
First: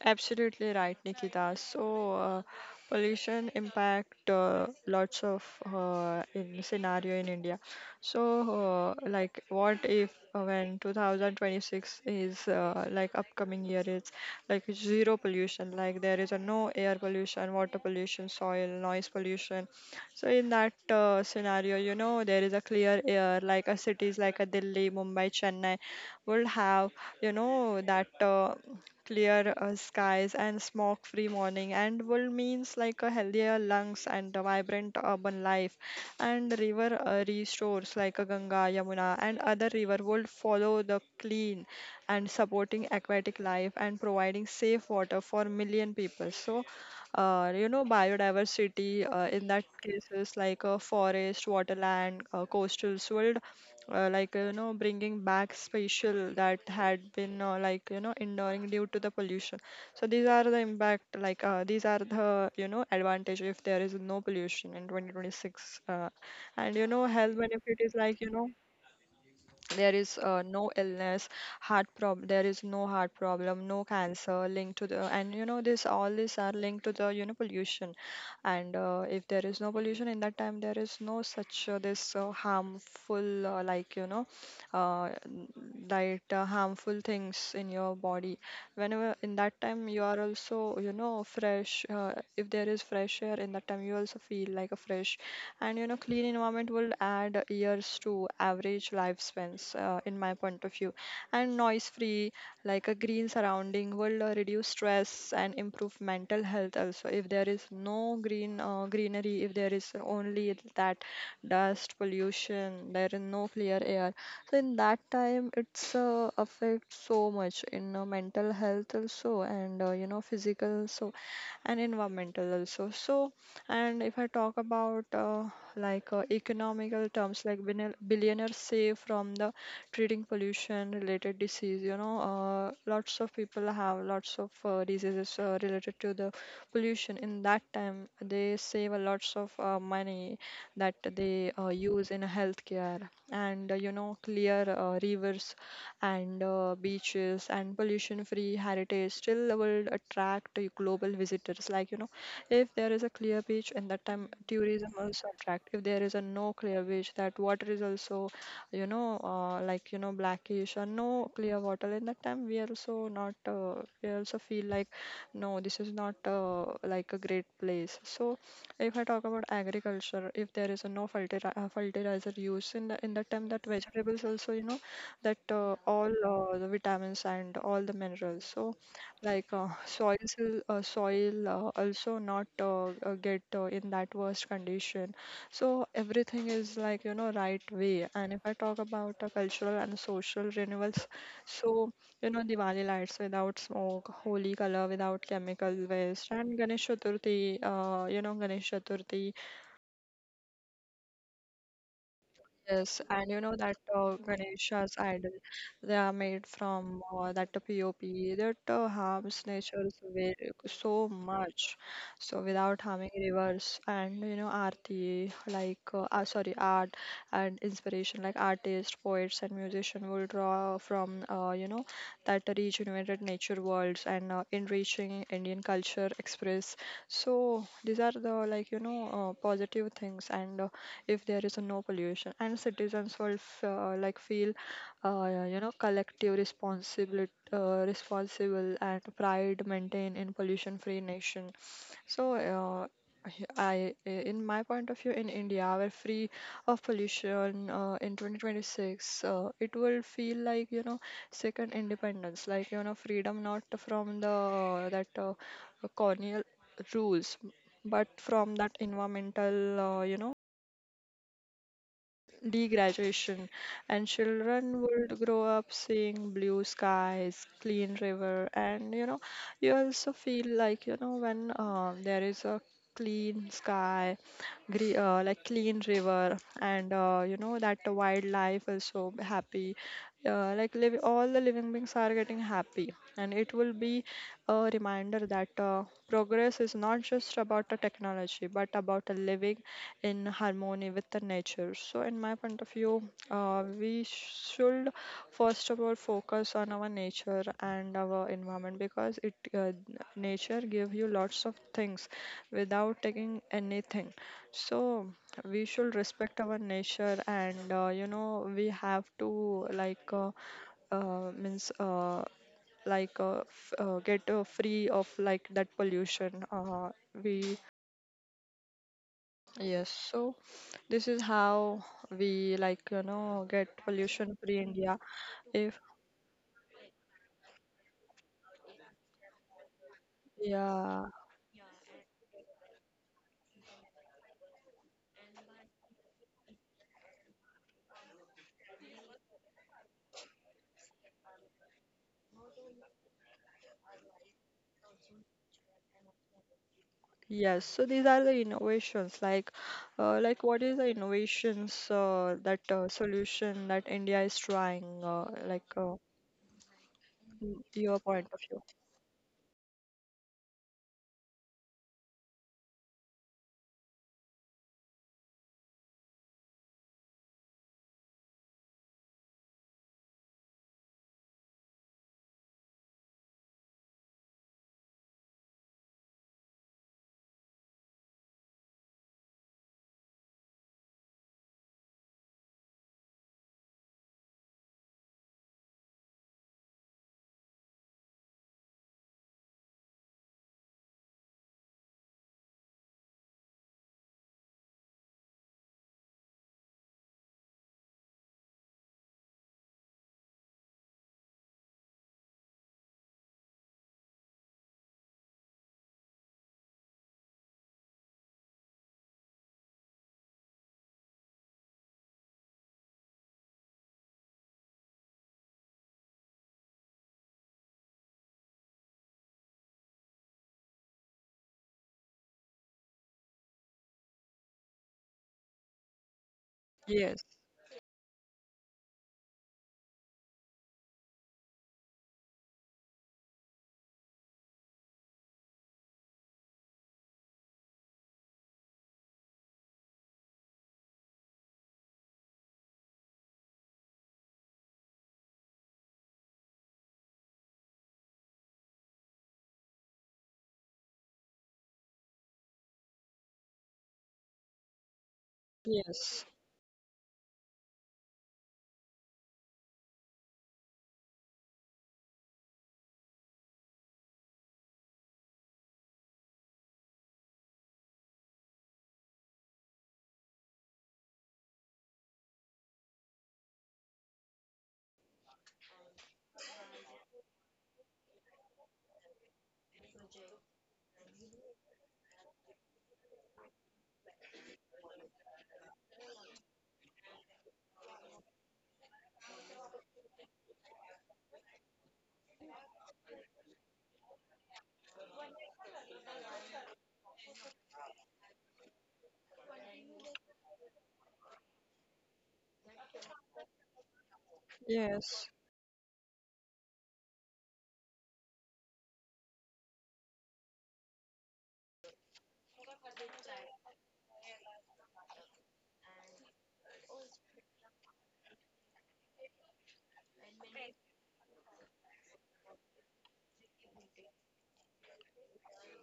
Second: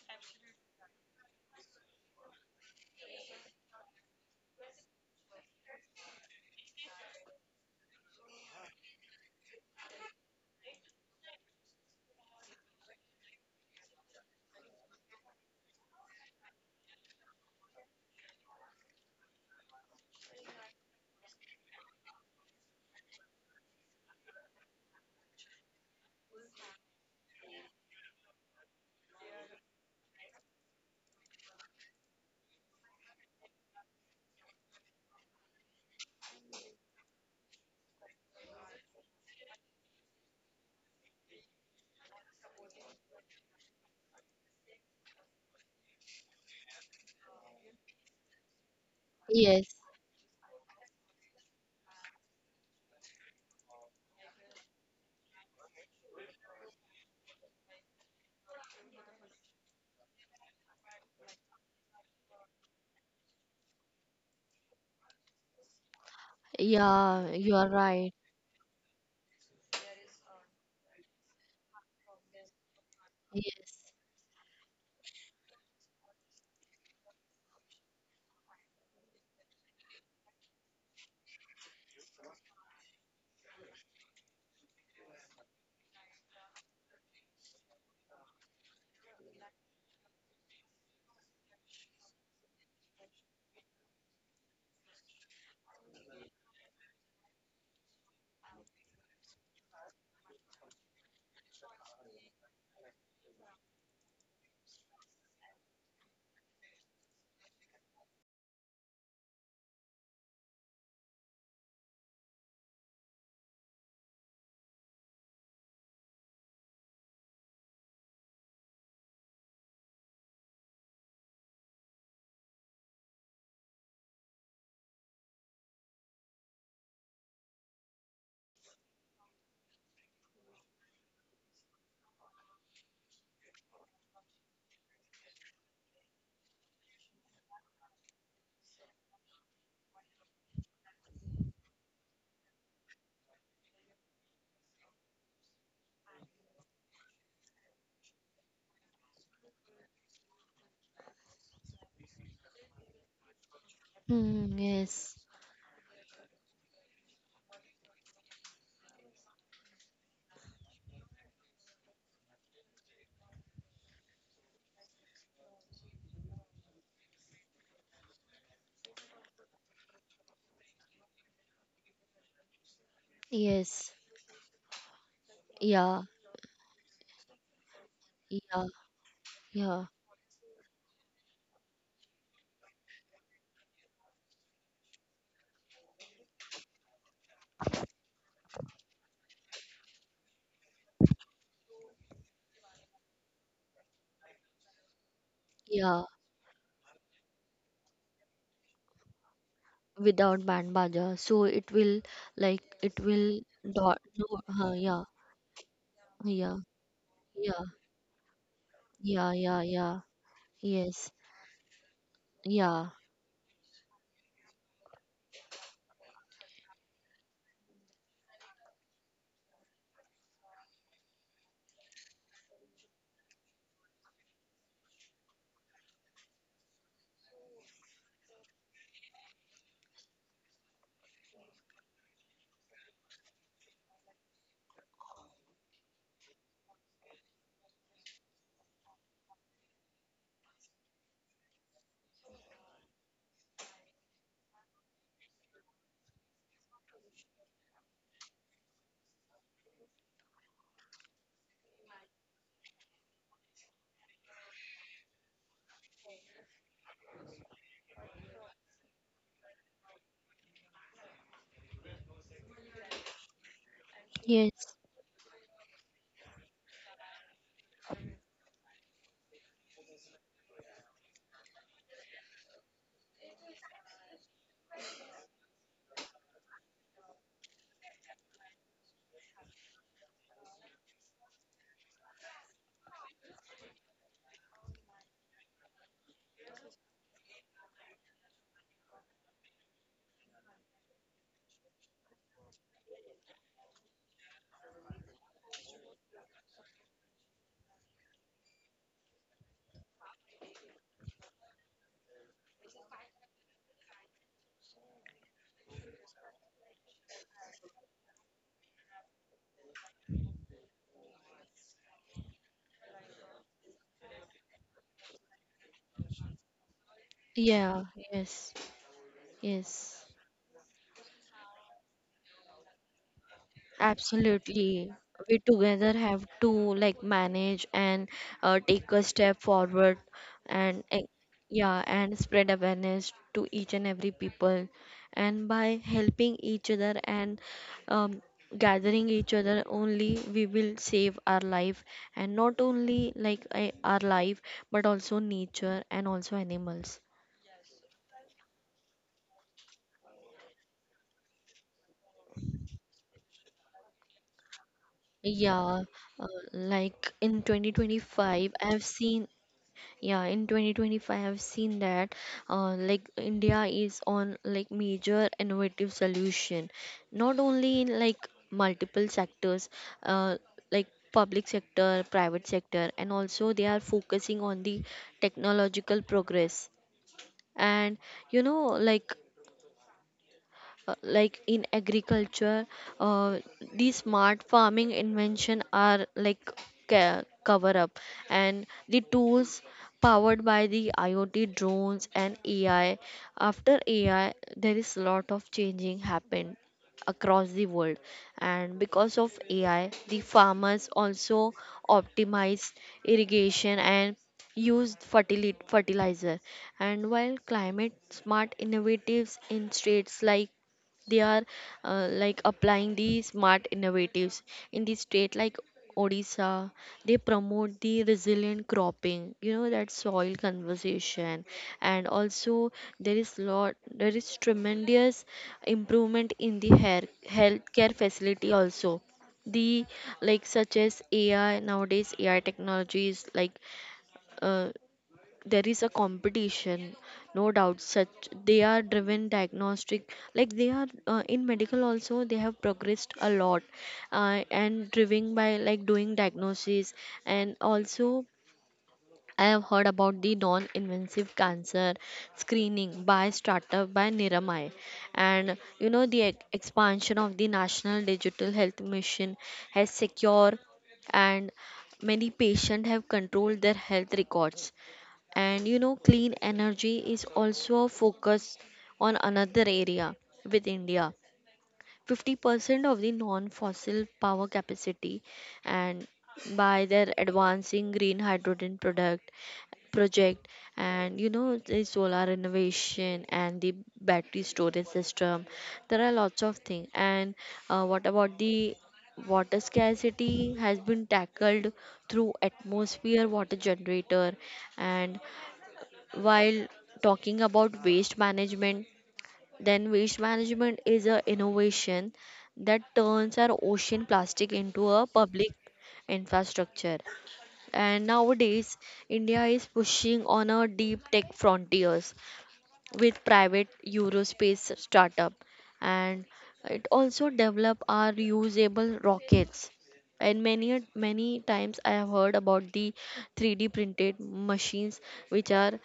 Speaker 1: Absolutely right, Nikita. So, pollution impact lots of in scenario in India. So, like, what if when 2026 is like upcoming year, it's like zero pollution. Like there is a no air pollution, water pollution, soil, noise pollution. So in that scenario, you know, there is a clear air, like a cities like a Delhi, Mumbai, Chennai would have, you know, that clear skies and smog-free morning, and will means like a healthier lungs and a vibrant urban life. And river restores like a Ganga, Yamuna, and other river would follow the clean and supporting aquatic life and providing safe water for million people. So, you know, biodiversity in that
Speaker 2: Yes.
Speaker 1: case is like a forest, waterland, coastal world you know, bringing back spatial that had been like you know enduring due to the pollution. So these are the impact, like these are the you know advantage if there is no pollution in 2026. And you know health
Speaker 2: Yeah,
Speaker 1: benefit
Speaker 2: you
Speaker 1: is
Speaker 2: are
Speaker 1: like you
Speaker 2: right.
Speaker 1: know there is no illness, heart problem. There is no heart problem, no
Speaker 2: Yes.
Speaker 1: cancer linked to the and you know this, all these are linked to the you know pollution. And if there is no pollution, in that time there is no such this harmful uh, harmful things in your body. Whenever in that time you are also you know fresh. If there is fresh air, in that time you also feel like a fresh. And you know clean environment will add years to average lifespans, in my point of view. And noise free, like a green surrounding will reduce stress and improve mental health also. If there is no greenery, if there is only that dust pollution, there is no clear air. So in that time, it's affect so much in mental health also, and you know physical, so, and environmental also. So, and if I talk about economical terms, like billionaires save from the treating pollution related disease, you know, lots of people have lots of diseases related to the pollution. In that time they save a lots of money that they use in healthcare. And you know clear rivers and beaches and pollution free heritage still will attract global visitors, like you know, if there is a clear beach, in that time
Speaker 2: Hmm,
Speaker 1: tourism
Speaker 2: yes.
Speaker 1: also attract. If there is a no clear beach, that water is also you know, like you know, blackish or no clear water. In that time, we also not, we also feel like no, this is not like a great place. So if I talk about agriculture, if there is a no fertilizer, fertilizer use in that time, that
Speaker 2: Yes.
Speaker 1: vegetables also you know that
Speaker 2: Yeah,
Speaker 1: all the vitamins and all the minerals.
Speaker 2: yeah,
Speaker 1: So like
Speaker 2: yeah.
Speaker 1: soil also not get in that worst condition. So everything is like, you know, right way. And if I talk about the cultural and social renewals, so, you know, Diwali lights without smoke, Holi color without chemical
Speaker 2: Yeah,
Speaker 1: waste, and Ganesh Chaturthi, you know, Ganesh Chaturthi.
Speaker 2: without band baja, so it will like it
Speaker 1: Yes, and
Speaker 2: will
Speaker 1: you know that
Speaker 2: dot no,
Speaker 1: Ganesha's
Speaker 2: yeah.
Speaker 1: idol, they are made
Speaker 2: Yeah,
Speaker 1: from that
Speaker 2: yeah,
Speaker 1: POP, that
Speaker 2: yeah.
Speaker 1: harms
Speaker 2: Yeah, yeah.
Speaker 1: nature's way
Speaker 2: Yes.
Speaker 1: so much. So without
Speaker 2: Yeah.
Speaker 1: harming rivers and you know art and inspiration, like artists, poets and musicians will draw from you know that regenerated nature worlds and enriching Indian culture express. So these are the like you know positive things. And if there is a no pollution, and citizens will like feel you know collective responsibility, responsible and pride maintain in pollution free nation. So I, in my point of view, in India, we're free of pollution in 2026. It will feel like, you know, second independence, like, you know, freedom not from the that colonial rules, but from that environmental, you know, degradation, and
Speaker 2: Yes.
Speaker 1: children would grow up seeing blue skies, clean river, and you know, you also feel like you know when there is a clean sky, gre like clean river, and you know that the wildlife is so happy. Like live, all the living beings are getting happy, and it will be a reminder that progress is not just about the technology, but about the living in harmony with the nature. So, in my point of view, we should first of all focus on our nature and our environment, because it nature give you lots of things without taking anything. So, we should respect our nature and you know we have to like means like f- get free of like that pollution. We
Speaker 2: Yeah. Yes.
Speaker 1: yes,
Speaker 2: Yes,
Speaker 1: so this is how we like, you know, get pollution free
Speaker 2: absolutely.
Speaker 1: India.
Speaker 2: We
Speaker 1: If
Speaker 2: together have to, like, manage and take a step forward and
Speaker 1: yeah,
Speaker 2: yeah, and spread awareness to each and every people. And by helping each other and um, gathering each other, only we will save our life. And not only like our life, but also nature and also animals.
Speaker 1: yes. So these are the innovations, like what is the innovations that solution that India is trying
Speaker 2: Yeah, uh, like in
Speaker 1: your point of
Speaker 2: 2025,
Speaker 1: view.
Speaker 2: I've seen. Yeah, in 2025, I've seen that like India is on like major innovative solution, not only in like multiple sectors, uh, like public sector, private sector, and also they are focusing on the technological progress. And you know, like in agriculture uh, these smart farming invention are like cover up, and the tools powered by the IoT drones and AI. After ai there is a lot of changing happened across the world. And because of AI the farmers also optimize irrigation and used fertilizer. And while climate smart innovatives in states like they are, like, applying the smart innovatives in the state like Odisha, they promote the resilient cropping, you know, that soil conservation. And also there is lot there is tremendous improvement in the hair
Speaker 1: Yes.
Speaker 2: healthcare facility also. The, like, such as AI, nowadays AI technologies like, uh, there is a competition, no doubt, such they are driven diagnostic, like they are, in medical also they have progressed a lot, and driven by like doing diagnosis. And also I have heard about the non-invasive cancer screening by startup by Niramai, and you know the
Speaker 1: Yes.
Speaker 2: expansion of the National Digital Health Mission has secure, and many patients have controlled their health records. And you know, clean energy is also focused on another area with India. 50% of the non fossil power capacity, and by their advancing green hydrogen product project. And you know the solar renovation and the battery storage system, there are lots of things. And what about the water scarcity has been tackled through atmosphere water generator. And while talking about waste management, then waste management is a innovation that turns our ocean plastic into a
Speaker 1: Yes.
Speaker 2: public infrastructure. And nowadays, India is pushing on a deep tech frontiers with private Eurospace startup, and it also develop our reusable rockets. And many times I have heard about the 3D printed machines which are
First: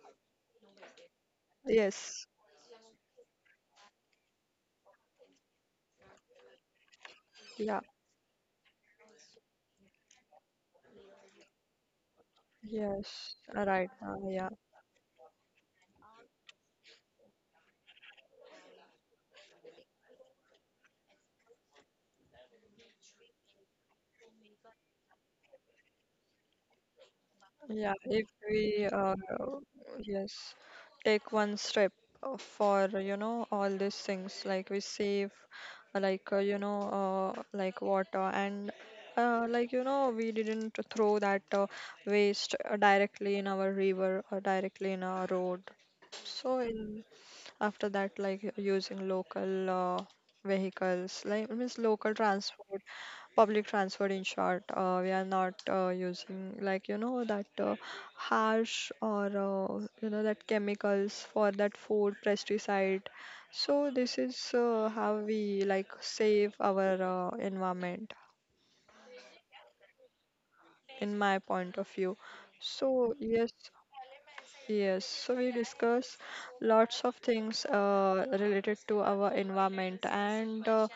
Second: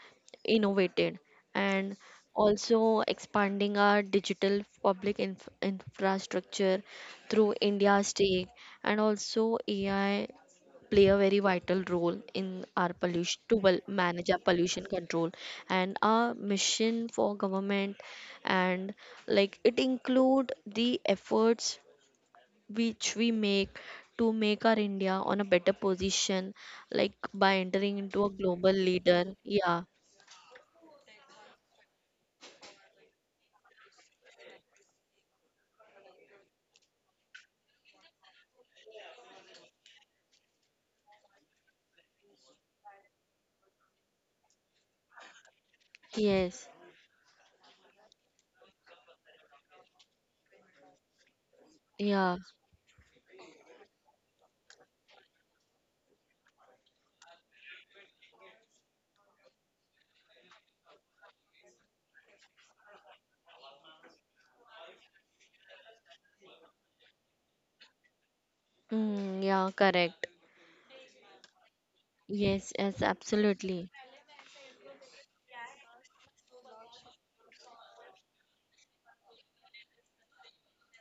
Speaker 2: innovated. And
Speaker 1: Yes.
Speaker 2: also expanding our digital public infrastructure through
Speaker 1: Yeah.
Speaker 2: India's take, and also AI play a very vital role in our
Speaker 1: Yes.
Speaker 2: pollution to well
Speaker 1: Right.
Speaker 2: manage our
Speaker 1: Yeah.
Speaker 2: pollution control, and our mission for government. And like it include the efforts which we make to make our india on a better position, like by
Speaker 1: Yeah,
Speaker 2: entering into
Speaker 1: if
Speaker 2: a global
Speaker 1: we
Speaker 2: leader. Yeah.
Speaker 1: yes, take one step for you know all these things, like we save, you know like water and like you know we didn't throw that waste directly in our river or directly in our road. So
Speaker 2: Yes.
Speaker 1: in after that, like using local vehicles, like means local
Speaker 2: Yeah.
Speaker 1: transport, public transport in short, we are not using like you know that harsh or you know that chemicals for that food pesticide. So this is how we like save our environment,
Speaker 2: Mm, yeah, correct.
Speaker 1: in my point of view.
Speaker 2: Yes, yes,
Speaker 1: So yes.
Speaker 2: absolutely.
Speaker 1: Yes, so we discuss lots of things related to our environment, and uh,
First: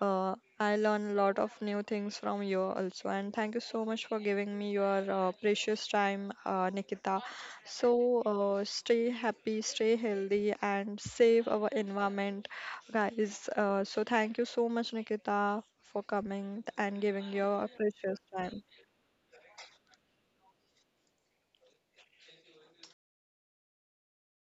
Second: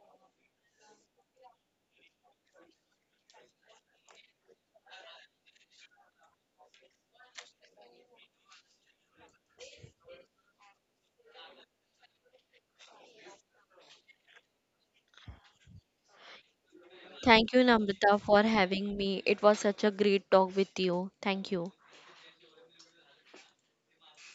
Speaker 1: uh, I learn a lot of new things from you also. And thank you so much for giving me your precious time, Nikita. So stay happy, stay healthy, and save our environment, guys. So thank you so much, Nikita, for coming and giving
Speaker 2: Thank you,
Speaker 1: your
Speaker 2: namrata,
Speaker 1: precious
Speaker 2: for
Speaker 1: time.
Speaker 2: having me. It was such a great talk with you. Thank you.